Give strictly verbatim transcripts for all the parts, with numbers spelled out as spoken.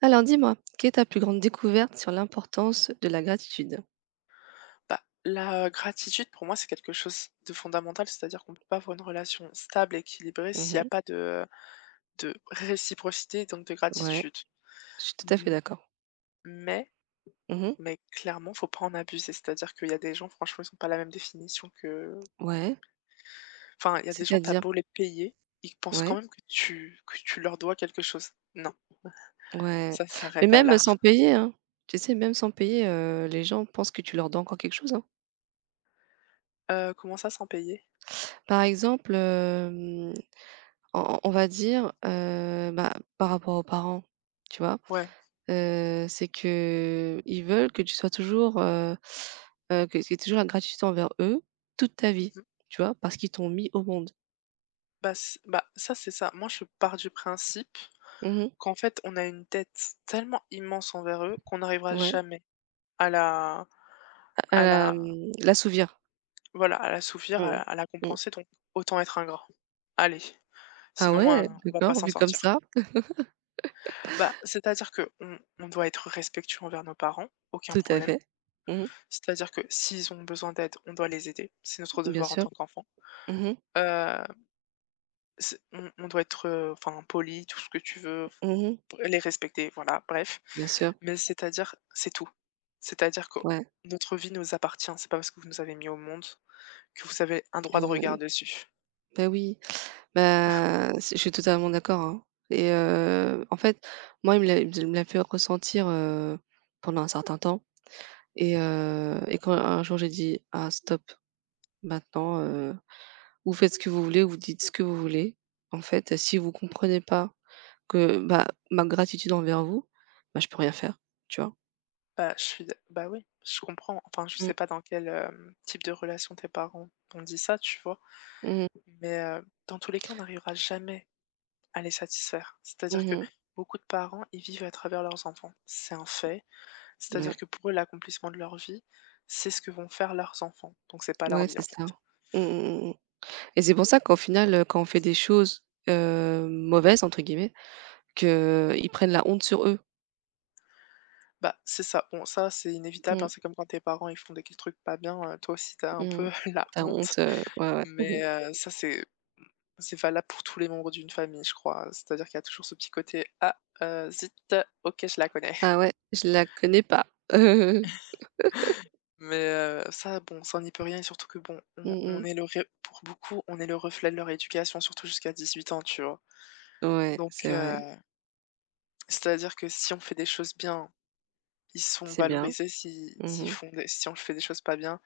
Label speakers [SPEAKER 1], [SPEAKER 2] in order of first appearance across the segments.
[SPEAKER 1] Alors dis-moi, quelle est ta plus grande découverte sur l'importance de la gratitude?
[SPEAKER 2] Bah, la gratitude, pour moi, c'est quelque chose de fondamental, c'est-à-dire qu'on ne peut pas avoir une relation stable, équilibrée, s'il y a
[SPEAKER 1] Mmh.
[SPEAKER 2] pas de de réciprocité, donc de
[SPEAKER 1] Ouais,
[SPEAKER 2] gratitude.
[SPEAKER 1] je suis tout à fait
[SPEAKER 2] M
[SPEAKER 1] d'accord.
[SPEAKER 2] mais
[SPEAKER 1] Mmh.
[SPEAKER 2] mais clairement, faut pas en abuser, c'est-à-dire qu'il y a des gens, franchement, ils ont pas la même définition que
[SPEAKER 1] Ouais,
[SPEAKER 2] enfin, il y a des gens, t'as
[SPEAKER 1] c'est-à-dire?
[SPEAKER 2] beau les payer, ils pensent quand
[SPEAKER 1] Ouais,
[SPEAKER 2] même que tu que tu leur dois quelque chose. Non,
[SPEAKER 1] ouais.
[SPEAKER 2] ça
[SPEAKER 1] Mais
[SPEAKER 2] s'arrête à
[SPEAKER 1] même,
[SPEAKER 2] là.
[SPEAKER 1] sans payer, hein. Tu sais, même sans payer, heu, les gens pensent que tu leur donnes encore quelque chose, hein.
[SPEAKER 2] Heu, comment ça, sans payer?
[SPEAKER 1] Par exemple, hem, on on va dire, heu, bah, par rapport aux parents, tu vois?
[SPEAKER 2] Ouais.
[SPEAKER 1] Heu, c'est que ils veulent que tu sois toujours, heu heu, que qu'il y ait toujours la gratitude envers eux toute ta vie,
[SPEAKER 2] Mmh.
[SPEAKER 1] tu vois? Parce qu'ils t'ont mis au monde.
[SPEAKER 2] Bah, c bah, ça, c'est ça. Moi, je pars du principe
[SPEAKER 1] Mmh mh.
[SPEAKER 2] qu'en fait, on a une dette tellement immense envers eux qu'on n'arrivera
[SPEAKER 1] Ouais,
[SPEAKER 2] jamais à la
[SPEAKER 1] à
[SPEAKER 2] à
[SPEAKER 1] la,
[SPEAKER 2] la
[SPEAKER 1] mmh, l'assouvir.
[SPEAKER 2] voilà, à l'assouvir, à
[SPEAKER 1] Mmh.
[SPEAKER 2] la à la
[SPEAKER 1] Mmh.
[SPEAKER 2] compenser, donc autant être ingrat. Allez,
[SPEAKER 1] Ah
[SPEAKER 2] sinon,
[SPEAKER 1] ouais?
[SPEAKER 2] heu, on va pas
[SPEAKER 1] D'accord,
[SPEAKER 2] s'en
[SPEAKER 1] vu comme
[SPEAKER 2] sortir.
[SPEAKER 1] ça.
[SPEAKER 2] Bah, c'est-à-dire que on on doit être respectueux envers nos parents, aucun
[SPEAKER 1] Tout à
[SPEAKER 2] problème.
[SPEAKER 1] fait. Mmh mh.
[SPEAKER 2] C'est-à-dire que s'ils ont besoin d'aide, on doit les aider, c'est notre
[SPEAKER 1] Bien
[SPEAKER 2] devoir en
[SPEAKER 1] sûr.
[SPEAKER 2] tant qu'enfant.
[SPEAKER 1] Mmh mh.
[SPEAKER 2] Heu, c'est on on doit être, heu, enfin, poli, tout ce que tu veux.
[SPEAKER 1] Mmh mh.
[SPEAKER 2] Les respecter, voilà, bref.
[SPEAKER 1] Bien sûr.
[SPEAKER 2] Mais c'est-à-dire c'est tout. C'est-à-dire que
[SPEAKER 1] Ouais,
[SPEAKER 2] notre vie nous appartient, c'est pas parce que vous nous avez mis au monde que vous avez un droit de regard
[SPEAKER 1] que
[SPEAKER 2] dessus.
[SPEAKER 1] bah oui, bah, c'est je suis totalement d'accord, hein. Et heu, en fait, moi, il me l'a il me l'a fait ressentir, heu, pendant un certain temps. Et heu et quand un jour, j'ai dit: «Ah stop, maintenant, heu, vous faites ce que vous voulez, vous dites ce que vous voulez. En fait, si vous comprenez pas». Que, bah, ma gratitude envers vous, bah, je peux rien faire, tu vois?
[SPEAKER 2] Bah, je suis d bah, oui, je comprends. Enfin, je
[SPEAKER 1] Mmh.
[SPEAKER 2] sais pas dans quel, hem, type de relation tes parents ont dit ça, tu vois?
[SPEAKER 1] Mmh mh.
[SPEAKER 2] Mais, heu, dans tous les cas, on n'arrivera jamais à les satisfaire. C'est-à-dire que
[SPEAKER 1] Mmh.
[SPEAKER 2] beaucoup de parents, ils vivent à travers leurs enfants. C'est un fait. C'est-à-dire
[SPEAKER 1] Ouais.
[SPEAKER 2] que pour eux, l'accomplissement de leur vie, c'est ce que vont faire leurs enfants. Donc c'est pas leur
[SPEAKER 1] Ouais,
[SPEAKER 2] vie,
[SPEAKER 1] c'est
[SPEAKER 2] en fait.
[SPEAKER 1] ça. Mmh mh, mmh. Et c'est pour ça qu'au final, heu, quand on fait des choses, heu, «mauvaises» entre guillemets, qu'ils prennent la honte sur eux.
[SPEAKER 2] Bah, c'est ça. Bon, ça, c'est inévitable,
[SPEAKER 1] Mmh.
[SPEAKER 2] hein, c'est comme quand tes parents, ils font des trucs pas bien, heu, toi aussi, t'as un
[SPEAKER 1] Mmh.
[SPEAKER 2] peu la
[SPEAKER 1] Ta
[SPEAKER 2] honte.
[SPEAKER 1] honte, heu, ouais, ouais. Mmh.
[SPEAKER 2] Mais, heu, ça, c'est c'est valable pour tous les membres d'une famille, je crois. C'est-à-dire qu'il y a toujours ce petit côté: «Ah, heu, zut, OK, je la connais».
[SPEAKER 1] Ah ouais, je la connais pas.
[SPEAKER 2] Mais, heu, ça, bon, ça, n'y peut rien et surtout que, bon, on
[SPEAKER 1] Mmh
[SPEAKER 2] on
[SPEAKER 1] mh.
[SPEAKER 2] est le re pour beaucoup, on est le reflet de leur éducation, surtout jusqu'à dix-huit ans, tu vois?
[SPEAKER 1] Ouais,
[SPEAKER 2] Donc,
[SPEAKER 1] c'est vrai,
[SPEAKER 2] heu, c'est-à-dire que si on fait des choses bien, ils sont
[SPEAKER 1] c'est bien.
[SPEAKER 2] valorisés, si s'ils
[SPEAKER 1] Mmh.
[SPEAKER 2] font des si on fait des choses pas bien,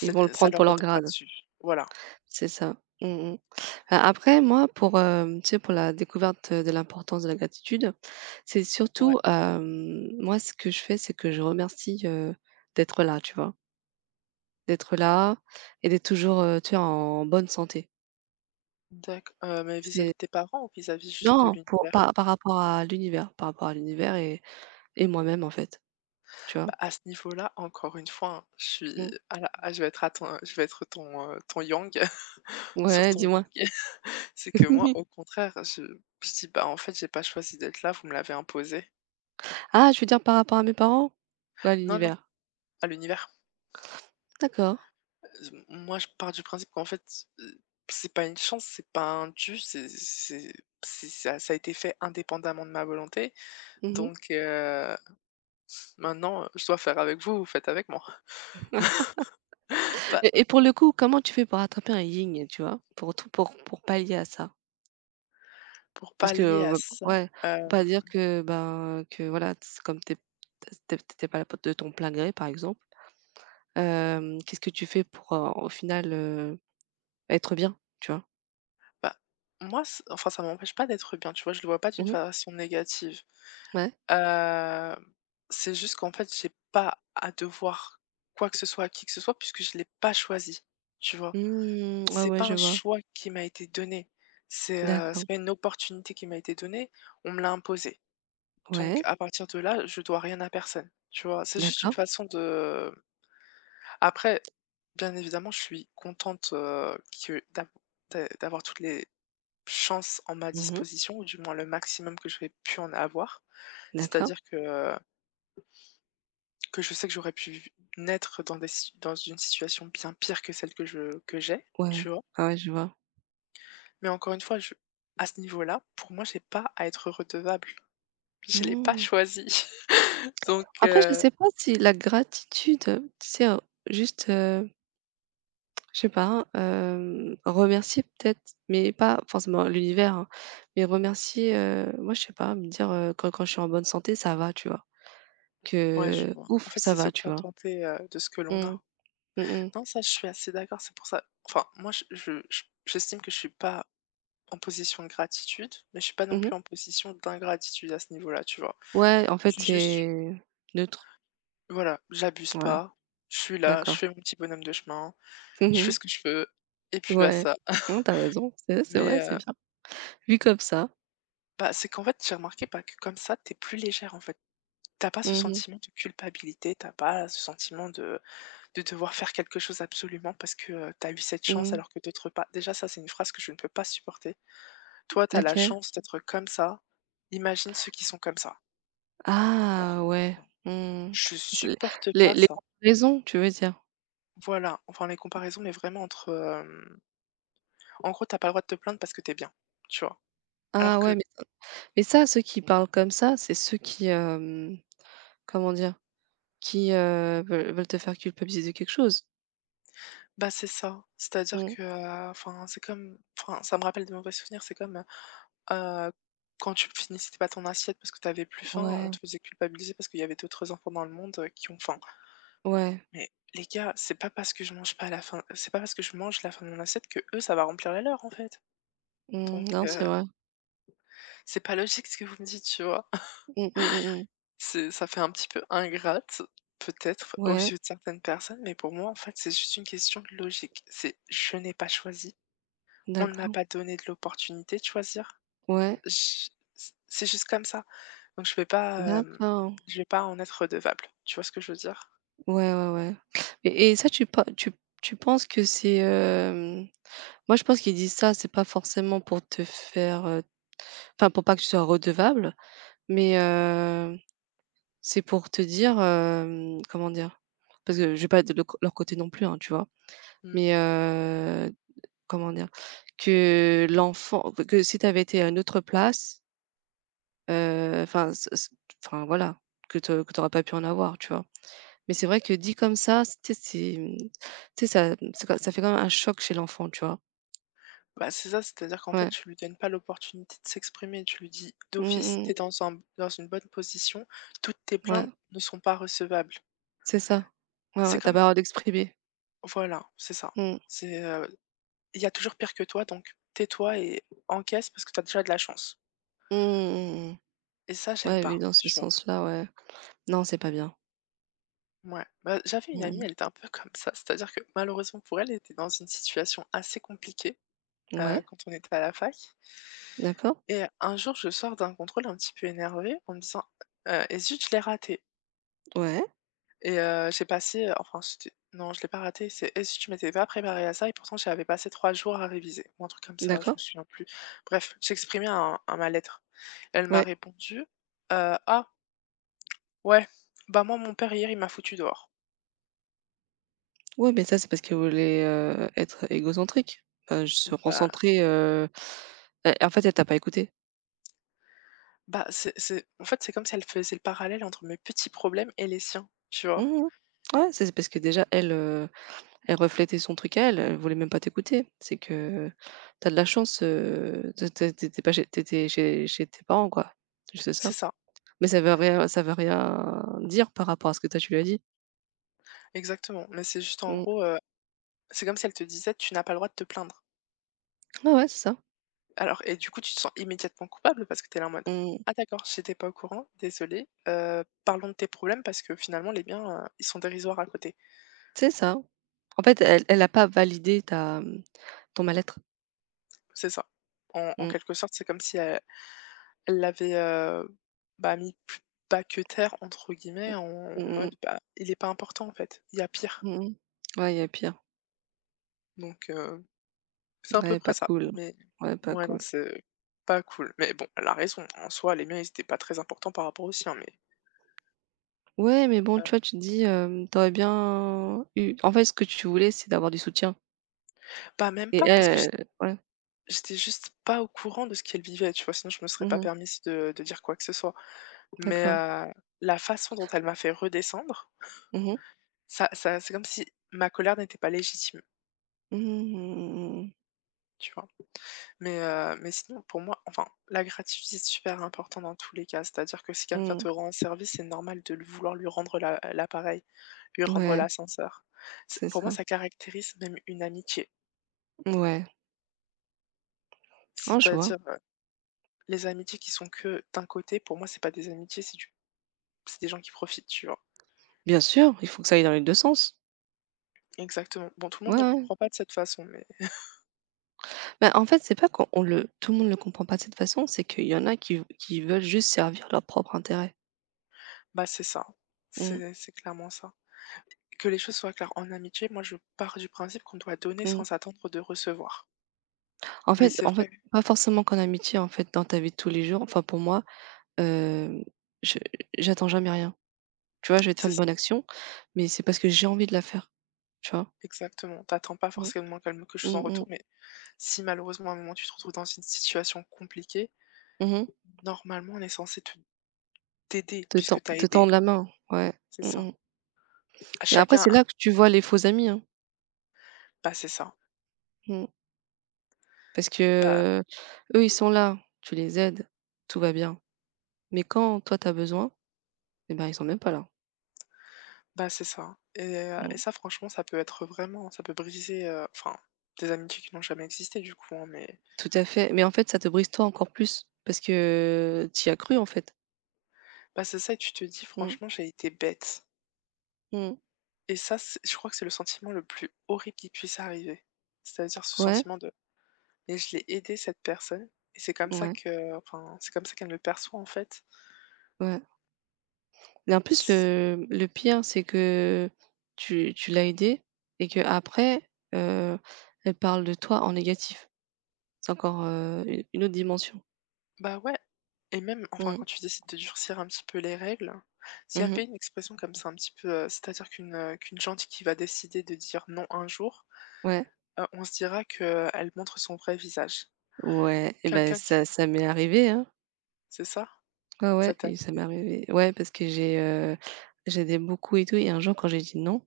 [SPEAKER 1] Ils vont le
[SPEAKER 2] ça
[SPEAKER 1] prendre
[SPEAKER 2] leur
[SPEAKER 1] pour leur
[SPEAKER 2] retombera
[SPEAKER 1] grade.
[SPEAKER 2] dessus. Voilà,
[SPEAKER 1] C'est ça. Mmh mh. A après moi pour, hem, tu sais pour la découverte, de l'importance de la gratitude, c'est
[SPEAKER 2] ouais.
[SPEAKER 1] surtout, hem, moi ce que je fais, c'est que je remercie, heu, d'être là, tu vois? D'être là et d'être toujours, heu, tu sais en bonne santé.
[SPEAKER 2] D'acc heu, Mais vis-à-vis
[SPEAKER 1] C'est
[SPEAKER 2] de tes parents ou vis-à-vis juste de
[SPEAKER 1] Non, pour
[SPEAKER 2] l'univers?
[SPEAKER 1] par par rapport à l'univers, par rapport à l'univers et et moi-même en fait, tu vois?
[SPEAKER 2] Bah, à ce niveau-là, encore une fois, hein, je suis
[SPEAKER 1] Mmh.
[SPEAKER 2] à la ah, je vais être à ton je vais être ton, heu, ton yang sur
[SPEAKER 1] Ouais,
[SPEAKER 2] ton
[SPEAKER 1] dis-moi.
[SPEAKER 2] yin. C'est que moi, au contraire, je je dis: «Bah, en fait, j'ai pas choisi d'être là, vous me l'avez imposé».
[SPEAKER 1] Ah, je veux dire par rapport à mes parents? Ou à
[SPEAKER 2] Non, non,
[SPEAKER 1] l'univers?
[SPEAKER 2] à l'univers.
[SPEAKER 1] D'accord.
[SPEAKER 2] Hem, moi, je pars du principe qu'en fait, heu, c'est pas une chance, c'est pas un dû, c'est c'est c'est ça ça a été fait indépendamment de ma volonté,
[SPEAKER 1] Mmh.
[SPEAKER 2] donc heu maintenant, heu, je dois faire avec vous, vous faites avec moi. Bah,
[SPEAKER 1] Et et pour le coup, comment tu fais pour attraper un yin, tu vois? Pour tout pour pour pallier à ça?
[SPEAKER 2] pour
[SPEAKER 1] Parce que,
[SPEAKER 2] pallier à
[SPEAKER 1] heu,
[SPEAKER 2] ça,
[SPEAKER 1] ouais, faut pas
[SPEAKER 2] hem,
[SPEAKER 1] dire que, ben, que voilà, c'est comme tu es tu es pas là de ton plein gré, par exemple, hem, qu'est-ce que tu fais pour, heu, au final, heu, être bien, tu vois?
[SPEAKER 2] bah, moi c enfin ça m'empêche pas d'être bien, tu vois? Je le vois pas d'une
[SPEAKER 1] Mmh.
[SPEAKER 2] façon négative.
[SPEAKER 1] Ouais.
[SPEAKER 2] Hem, c'est juste qu'en fait, j'ai pas à devoir quoi que ce soit à qui que ce soit puisque je l'ai pas choisi, tu vois?
[SPEAKER 1] Mmh, ouais,
[SPEAKER 2] C'est
[SPEAKER 1] ouais,
[SPEAKER 2] pas
[SPEAKER 1] je
[SPEAKER 2] un
[SPEAKER 1] vois.
[SPEAKER 2] choix qui m'a été donné, c'est, heu,
[SPEAKER 1] D'accord.
[SPEAKER 2] c'est pas une opportunité qui m'a été donnée, on me l'a imposée. Donc
[SPEAKER 1] Ouais,
[SPEAKER 2] à partir de là, je dois rien à personne, tu vois? C'est juste une
[SPEAKER 1] d'accord.
[SPEAKER 2] façon de. Après, bien évidemment, je suis contente, heu, que d'av d'a d'avoir toutes les chances en ma
[SPEAKER 1] Mmh.
[SPEAKER 2] disposition ou du moins le maximum que j'aurais pu en avoir.
[SPEAKER 1] D'accord.
[SPEAKER 2] C'est-à-dire que euh, que je sais que j'aurais pu naître dans des si dans une situation bien pire que celle que je que j'ai,
[SPEAKER 1] Ouais.
[SPEAKER 2] tu vois?
[SPEAKER 1] Ah ouais, je vois.
[SPEAKER 2] Mais encore une fois, je à ce niveau-là, pour moi, j'ai pas à être redevable. Je l'ai pas
[SPEAKER 1] Mmh.
[SPEAKER 2] choisi. Donc
[SPEAKER 1] Après, je
[SPEAKER 2] heu,
[SPEAKER 1] sais pas si la gratitude, tu sais, heu, juste, euh, je sais pas, hem, remercier peut-être, mais pas forcément l'univers, hein, mais remercier, heu, moi je sais pas, me dire, heu, quand quand je suis en bonne santé, ça va, tu vois?
[SPEAKER 2] ouais, je
[SPEAKER 1] Que:
[SPEAKER 2] en
[SPEAKER 1] «Ouf,
[SPEAKER 2] fait,
[SPEAKER 1] ça
[SPEAKER 2] c'est se
[SPEAKER 1] va», tu vois?
[SPEAKER 2] contenter, heu, de ce que l'on
[SPEAKER 1] Mmh.
[SPEAKER 2] a.
[SPEAKER 1] Mmh mh.
[SPEAKER 2] Non, ça, je suis assez d'accord, c'est pour ça enfin, moi, je je je j'estime que je suis pas en position de gratitude, mais je suis pas non
[SPEAKER 1] Mmh.
[SPEAKER 2] plus en position d'ingratitude à ce niveau-là, tu vois?
[SPEAKER 1] Ouais, en
[SPEAKER 2] Je
[SPEAKER 1] fait,
[SPEAKER 2] suis juste
[SPEAKER 1] c'est neutre.
[SPEAKER 2] voilà, j'abuse
[SPEAKER 1] Ouais,
[SPEAKER 2] pas, je suis là, je
[SPEAKER 1] d'accord.
[SPEAKER 2] fais mon petit bonhomme de chemin, je fais
[SPEAKER 1] Mmh.
[SPEAKER 2] ce que je veux et puis bah
[SPEAKER 1] Ouais.
[SPEAKER 2] ça.
[SPEAKER 1] Non, t'as raison, c'est vrai, c'est
[SPEAKER 2] Mais
[SPEAKER 1] vrai, c'est
[SPEAKER 2] heu,
[SPEAKER 1] bien. Vu comme ça.
[SPEAKER 2] bah, c'est qu'en fait, j'ai remarqué, bah, que comme ça, t'es plus légère, en fait. T'as pas ce
[SPEAKER 1] Mmh mh.
[SPEAKER 2] sentiment de culpabilité, t'as pas ce sentiment de de devoir faire quelque chose absolument parce que, heu, tu eu cette chance
[SPEAKER 1] Mmh.
[SPEAKER 2] alors que d'autres pas. Déjà ça, c'est une phrase que je ne peux pas supporter. Toi, tu as la
[SPEAKER 1] Laquelle?
[SPEAKER 2] chance d'être comme ça, imagine ceux qui sont comme ça. Mais merde.
[SPEAKER 1] Ah ouais,
[SPEAKER 2] Bon,
[SPEAKER 1] mmh.
[SPEAKER 2] je
[SPEAKER 1] C'est
[SPEAKER 2] supporte
[SPEAKER 1] les
[SPEAKER 2] pas
[SPEAKER 1] les
[SPEAKER 2] ça.
[SPEAKER 1] raisons, tu veux dire?
[SPEAKER 2] Voilà, enfin les comparaisons, mais vraiment entre, hem, en gros, t'as pas le droit de te plaindre parce que t'es bien, tu vois? Alors
[SPEAKER 1] Ah
[SPEAKER 2] que,
[SPEAKER 1] ouais, mais. Mais ça, ceux qui parlent comme ça, c'est ceux qui, hem, comment dire? Qui, heu, veulent veulent te faire culpabiliser de quelque chose.
[SPEAKER 2] bah, c'est ça, c'est-à-dire
[SPEAKER 1] Mmh.
[SPEAKER 2] que, heu, enfin, c'est comme enfin, ça me rappelle de mauvais souvenirs, c'est comme, heu quand tu finissais pas ton assiette parce que t'avais plus faim, on
[SPEAKER 1] Ouais,
[SPEAKER 2] te faisait culpabiliser parce qu'il y avait d'autres enfants dans le monde, heu, qui ont faim.
[SPEAKER 1] ouais.
[SPEAKER 2] Mais les gars, c'est pas parce que je mange pas à la fin c'est pas parce que je mange la fin de mon assiette que eux ça va remplir la leur, en fait.
[SPEAKER 1] Mmh,
[SPEAKER 2] Donc
[SPEAKER 1] non,
[SPEAKER 2] heu,
[SPEAKER 1] c'est vrai.
[SPEAKER 2] c'est pas logique ce que vous me dites, tu vois?
[SPEAKER 1] Mmh, mmh, mmh, mmh.
[SPEAKER 2] C'est Ça fait un petit peu ingrate, peut-être, aux
[SPEAKER 1] Ouais,
[SPEAKER 2] yeux de certaines personnes, mais pour moi, en fait, c'est juste une question de logique. C'est: «Je n'ai pas choisi, on ne m'a
[SPEAKER 1] d'accord.
[SPEAKER 2] pas donné de l'opportunité de choisir».
[SPEAKER 1] Ouais,
[SPEAKER 2] J c'est juste comme ça. Donc je vais pas, hem,
[SPEAKER 1] d'accord.
[SPEAKER 2] je vais pas en être redevable. Tu vois ce que je veux dire?
[SPEAKER 1] Ouais, ouais, ouais. Et et ça, tu pen tu tu penses que c'est, hem moi, je pense qu'ils disent ça, c'est pas forcément pour te faire, heu enfin, pour pas que tu sois redevable, mais heu, c'est pour te dire, hem, comment dire? Parce que je vais pas être de le leur côté non plus, hein, tu vois?
[SPEAKER 2] Mmh.
[SPEAKER 1] Mais, heu, comment dire? Que l'enfant que si tu avais été à une autre place, heu, enfin ce ce enfin voilà, que que tu aurais pas pu en avoir, tu vois? Mais c'est vrai que dit comme ça, c tu sais, c'est, mmh, tu sais, ça c'est quand ça fait quand même un choc chez l'enfant, tu vois?
[SPEAKER 2] Bah, c'est ça, c'est-à-dire qu'en fait,
[SPEAKER 1] Ouais.
[SPEAKER 2] tu lui donnes pas l'opportunité de s'exprimer. Tu lui dis
[SPEAKER 1] Mmh
[SPEAKER 2] d'office: «Tu
[SPEAKER 1] mh.
[SPEAKER 2] es dans un dans une bonne position, toutes tes
[SPEAKER 1] Ouais,
[SPEAKER 2] plaintes ne sont pas recevables».
[SPEAKER 1] c'est ça. Ouais, ouais,
[SPEAKER 2] C'est
[SPEAKER 1] tu pas le
[SPEAKER 2] comme
[SPEAKER 1] droit d'exprimer.
[SPEAKER 2] voilà, c'est ça.
[SPEAKER 1] Mmh.
[SPEAKER 2] C'est, heu Il y a toujours pire que toi, donc tais-toi et encaisse parce que tu as déjà de la chance.
[SPEAKER 1] Mmh mh, mmh.
[SPEAKER 2] Et ça, j'aime
[SPEAKER 1] Ouais, vu
[SPEAKER 2] pas,
[SPEAKER 1] dans ce
[SPEAKER 2] tu vois?
[SPEAKER 1] sens-là, ouais. Non, c'est pas bien.
[SPEAKER 2] Mouais. Bah, j'avais une amie,
[SPEAKER 1] Mmh
[SPEAKER 2] elle était un peu comme ça, c'est-à-dire que malheureusement pour elle, elle était dans une situation assez compliquée,
[SPEAKER 1] mh. Ouais,
[SPEAKER 2] heu, quand on était à la fac
[SPEAKER 1] d'accord.
[SPEAKER 2] et un jour, je sors d'un contrôle un petit peu énervée en me disant, heu: «Et zut, je l'ai raté»,
[SPEAKER 1] Ouais,
[SPEAKER 2] et heu, j'ai passé, heu, enfin c'était non, je l'ai pas raté, c'est: «Et zut, je m'étais pas préparée à ça et pourtant j'avais passé trois jours à réviser» ou un truc comme ça, je me
[SPEAKER 1] d'accord.
[SPEAKER 2] souviens plus. Bref, j'exprimais un un mal-être. Elle m'a
[SPEAKER 1] Ouais.
[SPEAKER 2] répondu, heu: «Ah ouais, bah moi mon père hier il m'a foutu dehors».
[SPEAKER 1] Ouais, mais ça, c'est parce qu'elle voulait, heu, être égocentrique, heu, se
[SPEAKER 2] Bah
[SPEAKER 1] concentrer, heu, et en fait, elle t'a pas écouté.
[SPEAKER 2] bah c'est c'est en fait, c'est comme si elle faisait le parallèle entre mes petits problèmes et les siens, tu vois?
[SPEAKER 1] Mmh. Ouais, ça, c'est parce que déjà elle, heu, elle reflétait son truc à elle, elle voulait même pas t'écouter. C'est que t'as de la chance, heu, de tu es pas chez tu chez chez tes parents, quoi. C'est juste
[SPEAKER 2] C'est
[SPEAKER 1] ça.
[SPEAKER 2] ça,
[SPEAKER 1] Mais ça veut rien ça veut rien dire par rapport à ce que toi, tu lui as dit.
[SPEAKER 2] exactement, mais c'est juste en
[SPEAKER 1] Mmh.
[SPEAKER 2] gros, heu, c'est comme si elle te disait: «Tu n'as pas le droit de te plaindre».
[SPEAKER 1] Ouais, ouais, c'est ça.
[SPEAKER 2] Alors et du coup, tu te sens immédiatement coupable parce que t'es là en mode:
[SPEAKER 1] Mmh.
[SPEAKER 2] «Ah d'accord, j'étais pas au courant, désolée, heu, parlons de tes problèmes parce que finalement les miens, heu, ils sont dérisoires à côté».
[SPEAKER 1] C'est ça. En fait, elle elle a pas validé ta, mmh, ton mal-être.
[SPEAKER 2] C'est ça. En en
[SPEAKER 1] Mmh.
[SPEAKER 2] quelque sorte, c'est comme si elle. Elle l'avait, heu, bah, mis plus bas que terre entre
[SPEAKER 1] Mmh.
[SPEAKER 2] guillemets en en
[SPEAKER 1] Mmh.
[SPEAKER 2] mode, bah, il est pas important en fait, il y a pire.
[SPEAKER 1] Mmh. Ouais, il y a pire.
[SPEAKER 2] Donc heu, c'est à peu
[SPEAKER 1] Ouais,
[SPEAKER 2] près
[SPEAKER 1] pas
[SPEAKER 2] ça.
[SPEAKER 1] cool.
[SPEAKER 2] Mais
[SPEAKER 1] Ouais, pas
[SPEAKER 2] ouais, non,
[SPEAKER 1] cool.
[SPEAKER 2] c'est pas cool. Mais bon, elle a raison, en soi les miens ils étaient pas très importants par rapport aux siens, mais
[SPEAKER 1] Ouais, mais bon,
[SPEAKER 2] euh,
[SPEAKER 1] tu vois, tu te dis, hem, tu bien eu en fait, ce que tu voulais, c'est d'avoir du soutien
[SPEAKER 2] bah, même
[SPEAKER 1] et
[SPEAKER 2] pas parce que j'ét
[SPEAKER 1] elle ouais.
[SPEAKER 2] j'étais juste pas au courant de ce qu'elle vivait, tu vois? Sinon je me serais pas
[SPEAKER 1] Mmh.
[SPEAKER 2] permis de de dire quoi que ce soit. Mais
[SPEAKER 1] D'accord.
[SPEAKER 2] heu, la façon dont elle m'a fait redescendre,
[SPEAKER 1] Mmh mh.
[SPEAKER 2] ça ça c'est comme si ma colère n'était pas légitime,
[SPEAKER 1] Mmh mmh
[SPEAKER 2] tu vois? Mais heu, mais sinon pour moi enfin, la gratitude est super important dans tous les cas. C'est-à-dire que si quelqu'un
[SPEAKER 1] mmh.
[SPEAKER 2] te rend service, c'est normal de le vouloir lui rendre la l'appareil, lui
[SPEAKER 1] Mmh.
[SPEAKER 2] rendre
[SPEAKER 1] Ouais,
[SPEAKER 2] l'ascenseur. C
[SPEAKER 1] c'est
[SPEAKER 2] Pour moi,
[SPEAKER 1] ça.
[SPEAKER 2] ça caractérise même une amitié.
[SPEAKER 1] Ouais. Oh, je vois.
[SPEAKER 2] C'est-à-dire, heu, les amitiés qui sont que d'un côté, pour moi, c'est pas des amitiés, c'est du c'est des gens qui profitent, tu vois?
[SPEAKER 1] Bien sûr, il faut que ça aille dans les deux sens.
[SPEAKER 2] Exactement. Bon, tout le
[SPEAKER 1] Ouais,
[SPEAKER 2] monde ne le
[SPEAKER 1] ouais.
[SPEAKER 2] comprend pas de cette façon, mais
[SPEAKER 1] Bah, en fait, c'est pas qu'on on le tout le monde le comprend pas de cette façon, c'est qu'il y en a qui qui veulent juste servir leur propre intérêt.
[SPEAKER 2] bah, c'est ça.
[SPEAKER 1] Mmh.
[SPEAKER 2] C'est c'est clairement ça. Que les choses soient claires, en amitié, moi, je pars du principe qu'on doit donner
[SPEAKER 1] Mmh.
[SPEAKER 2] sans attendre de recevoir.
[SPEAKER 1] En
[SPEAKER 2] Mais
[SPEAKER 1] fait
[SPEAKER 2] c'est
[SPEAKER 1] en fait,
[SPEAKER 2] vrai,
[SPEAKER 1] pas forcément qu'en amitié, en fait, dans ta vie de tous les jours, enfin, pour moi, Hem, je j'attends jamais rien. Tu vois, je vais te faire
[SPEAKER 2] c'est
[SPEAKER 1] une bonne action, mais c'est parce que j'ai envie de la faire, tu vois?
[SPEAKER 2] exactement. T'attends pas
[SPEAKER 1] Mmh.
[SPEAKER 2] forcément calme quelque chose en
[SPEAKER 1] Mmh
[SPEAKER 2] retour,
[SPEAKER 1] mh.
[SPEAKER 2] mais si malheureusement à un moment tu te retrouves dans une situation compliquée,
[SPEAKER 1] Mmh mh.
[SPEAKER 2] normalement on est censé te t'aider
[SPEAKER 1] Te tend
[SPEAKER 2] puisque t'as
[SPEAKER 1] te
[SPEAKER 2] aidé.
[SPEAKER 1] tendre la main, ouais.
[SPEAKER 2] C'est
[SPEAKER 1] Mmh
[SPEAKER 2] ça.
[SPEAKER 1] mh.
[SPEAKER 2] À
[SPEAKER 1] Mais après,
[SPEAKER 2] chacun,
[SPEAKER 1] c'est
[SPEAKER 2] hein.
[SPEAKER 1] là que tu vois les faux amis, hein.
[SPEAKER 2] Bah, c'est ça.
[SPEAKER 1] Mmh. Parce que,
[SPEAKER 2] Bah,
[SPEAKER 1] euh, eux, ils sont là, tu les aides, tout va bien. Mais quand toi, tu as besoin, eh ben, ils sont même pas là.
[SPEAKER 2] bah c'est ça. Et, heu, et
[SPEAKER 1] Mmh.
[SPEAKER 2] ça franchement ça peut être vraiment ça peut briser, heu, enfin des amitiés qui n'ont jamais existé du coup, hein, mais
[SPEAKER 1] Tout à fait. Mais en fait, ça te brise toi encore plus parce que tu y as cru, en fait.
[SPEAKER 2] bah c'est ça et tu te dis:
[SPEAKER 1] Mmh.
[SPEAKER 2] «Franchement j'ai été bête»,
[SPEAKER 1] Mmh.
[SPEAKER 2] et ça c'est je crois que c'est le sentiment le plus horrible qui puisse arriver. C'est-à-dire ce
[SPEAKER 1] Ouais,
[SPEAKER 2] sentiment de. Et je l'ai aidée cette personne et c'est comme ça
[SPEAKER 1] ouais,
[SPEAKER 2] que enfin, c'est comme ça qu'elle me perçoit, en fait.
[SPEAKER 1] ouais. Mais en plus,
[SPEAKER 2] C
[SPEAKER 1] le le pire, c'est que tu tu l'as aidée et qu'après, heu, elle parle de toi en négatif. C'est encore, heu, u une autre dimension.
[SPEAKER 2] Bah, ouais et même enfin,
[SPEAKER 1] Mmh.
[SPEAKER 2] quand tu décides de durcir un petit peu les règles, s'il y
[SPEAKER 1] Mmh.
[SPEAKER 2] avait une expression comme ça un petit peu, heu, c'est-à-dire qu'une, heu, qu'une gentille qui va décider de dire non un jour,
[SPEAKER 1] Ouais,
[SPEAKER 2] heu, on se dira qu'elle montre son vrai visage.
[SPEAKER 1] ouais et ben,
[SPEAKER 2] Quelqu'un qui
[SPEAKER 1] ça ça m'est arrivé, hein.
[SPEAKER 2] c'est ça?
[SPEAKER 1] Ouais,
[SPEAKER 2] Ça
[SPEAKER 1] ouais
[SPEAKER 2] t'est
[SPEAKER 1] et ça m'est
[SPEAKER 2] arrivé?
[SPEAKER 1] arrivé. Ouais, parce que j'ai, heu, j'aidais beaucoup et tout et un jour, quand j'ai dit non,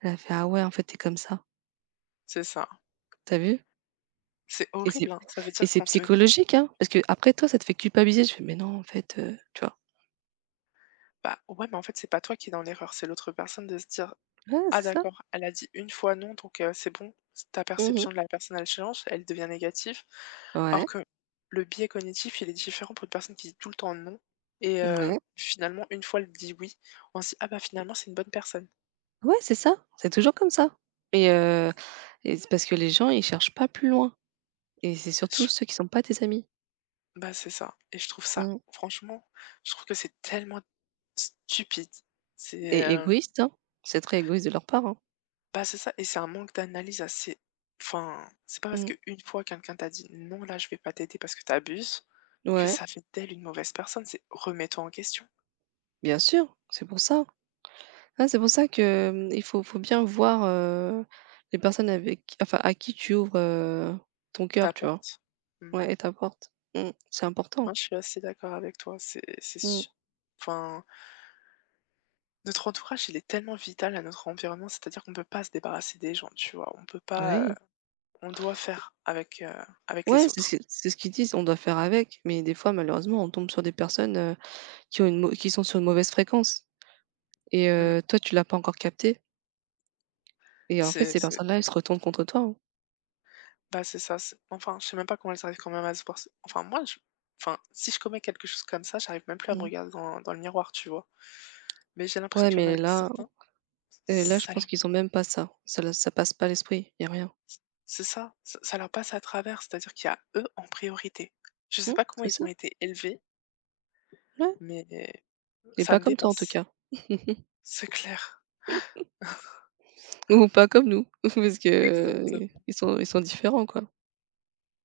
[SPEAKER 1] elle a fait: «Ah ouais, en fait, tu comme ça,
[SPEAKER 2] C'est ça.
[SPEAKER 1] t'as vu?».
[SPEAKER 2] C'est
[SPEAKER 1] Et
[SPEAKER 2] horrible,
[SPEAKER 1] c'est
[SPEAKER 2] hein, ça veut
[SPEAKER 1] et
[SPEAKER 2] dire
[SPEAKER 1] c'est
[SPEAKER 2] qu'Anthony.
[SPEAKER 1] psychologique, hein, parce que après toi, ça te fait culpabiliser. Je fais: «Mais non, en fait, heu», tu vois?
[SPEAKER 2] Bah, ouais, mais en fait, c'est pas toi qui est dans l'erreur, c'est l'autre personne de se dire:
[SPEAKER 1] Ah,
[SPEAKER 2] «Ah
[SPEAKER 1] c'est ça.
[SPEAKER 2] d'accord, elle a dit une fois non, donc heu, c'est bon», ta
[SPEAKER 1] Mmh.
[SPEAKER 2] perception de la personne, elle change, elle devient négative. Alors
[SPEAKER 1] Ouais,
[SPEAKER 2] que le biais cognitif, il est différent pour une personne qui dit tout le temps non et heu,
[SPEAKER 1] ouais.
[SPEAKER 2] finalement, une fois elle dit oui, on se dit: «Ah bah finalement, c'est une bonne personne».
[SPEAKER 1] Ouais, c'est ça, c'est toujours comme ça et heu et c'est parce que les gens, ils cherchent pas plus loin et c'est surtout
[SPEAKER 2] Je
[SPEAKER 1] ceux qui sont pas tes amis.
[SPEAKER 2] Bah c'est ça et je trouve ça
[SPEAKER 1] Mmh
[SPEAKER 2] franchement, je trouve que c'est tellement stupide. C'est,
[SPEAKER 1] et
[SPEAKER 2] hem
[SPEAKER 1] égoïste, hein. C'est très égoïste de leur part, hein.
[SPEAKER 2] bah, c'est ça et c'est un manque d'analyse assez enfin, c'est pas parce
[SPEAKER 1] Mmh.
[SPEAKER 2] qu'une fois quelqu'un t'a dit: «Non, là, je vais pas t'aider parce que t'abuses» que
[SPEAKER 1] Ouais,
[SPEAKER 2] ça fait d'elle une mauvaise personne, c'est remets-toi en question,
[SPEAKER 1] bien sûr, c'est pour ça. Ah, c'est pour ça que, mmh, il faut faut bien voir, heu, les personnes avec enfin, à qui tu ouvres, heu, ton cœur, tu vois?
[SPEAKER 2] t'apportes. Mmh.
[SPEAKER 1] Ouais et ta porte. Mmh. C'est important.
[SPEAKER 2] Non, je suis assez d'accord avec toi, c'est c'est
[SPEAKER 1] Mmh.
[SPEAKER 2] su enfin, notre entourage, il est tellement vital à notre environnement, c'est-à-dire qu'on peut pas se débarrasser des gens, tu vois? On peut pas, heu,
[SPEAKER 1] Oui.
[SPEAKER 2] on doit faire avec, heu, avec les
[SPEAKER 1] Ouais, c'est
[SPEAKER 2] autres.
[SPEAKER 1] ce que- c'est ce qu'ils disent, on doit faire avec mais des fois, malheureusement, on tombe sur des personnes, heu, qui ont une mau qui sont sur une mauvaise fréquence. Et
[SPEAKER 2] Mmh.
[SPEAKER 1] heu, toi, tu l'as pas encore capté et en fait,
[SPEAKER 2] C'est
[SPEAKER 1] ces
[SPEAKER 2] c'est
[SPEAKER 1] personnes-là, elles se retournent contre toi, hein.
[SPEAKER 2] Bah, c'est ça, c'est enfin, je sais même pas comment elles arrivent quand même à se voir se enfin, moi, je enfin, si je commets quelque chose comme ça, j'arrive même plus à me
[SPEAKER 1] Mmh.
[SPEAKER 2] regarder dans dans le miroir, tu vois? Mais j'ai l'impression
[SPEAKER 1] Ouais,
[SPEAKER 2] qu'il y en a
[SPEAKER 1] mais là
[SPEAKER 2] certains,
[SPEAKER 1] et là, je
[SPEAKER 2] ça
[SPEAKER 1] pense
[SPEAKER 2] leur
[SPEAKER 1] qu'ils ont même pas ça. Ça le Ça passe pas à l'esprit, il y a rien.
[SPEAKER 2] c'est ça, ça ça leur passe à travers, c'est-à-dire qu'il y a eux en priorité. Je sais
[SPEAKER 1] Mmh,
[SPEAKER 2] pas comment
[SPEAKER 1] c'est
[SPEAKER 2] ils
[SPEAKER 1] ça,
[SPEAKER 2] ont été élevés,
[SPEAKER 1] ouais
[SPEAKER 2] mais
[SPEAKER 1] et
[SPEAKER 2] ça
[SPEAKER 1] pas
[SPEAKER 2] me
[SPEAKER 1] comme toi, en tout
[SPEAKER 2] dépasse.
[SPEAKER 1] cas.
[SPEAKER 2] C'est clair,
[SPEAKER 1] Ou pas comme nous parce que, heu,
[SPEAKER 2] exactement.
[SPEAKER 1] ils sont ils sont différents, quoi.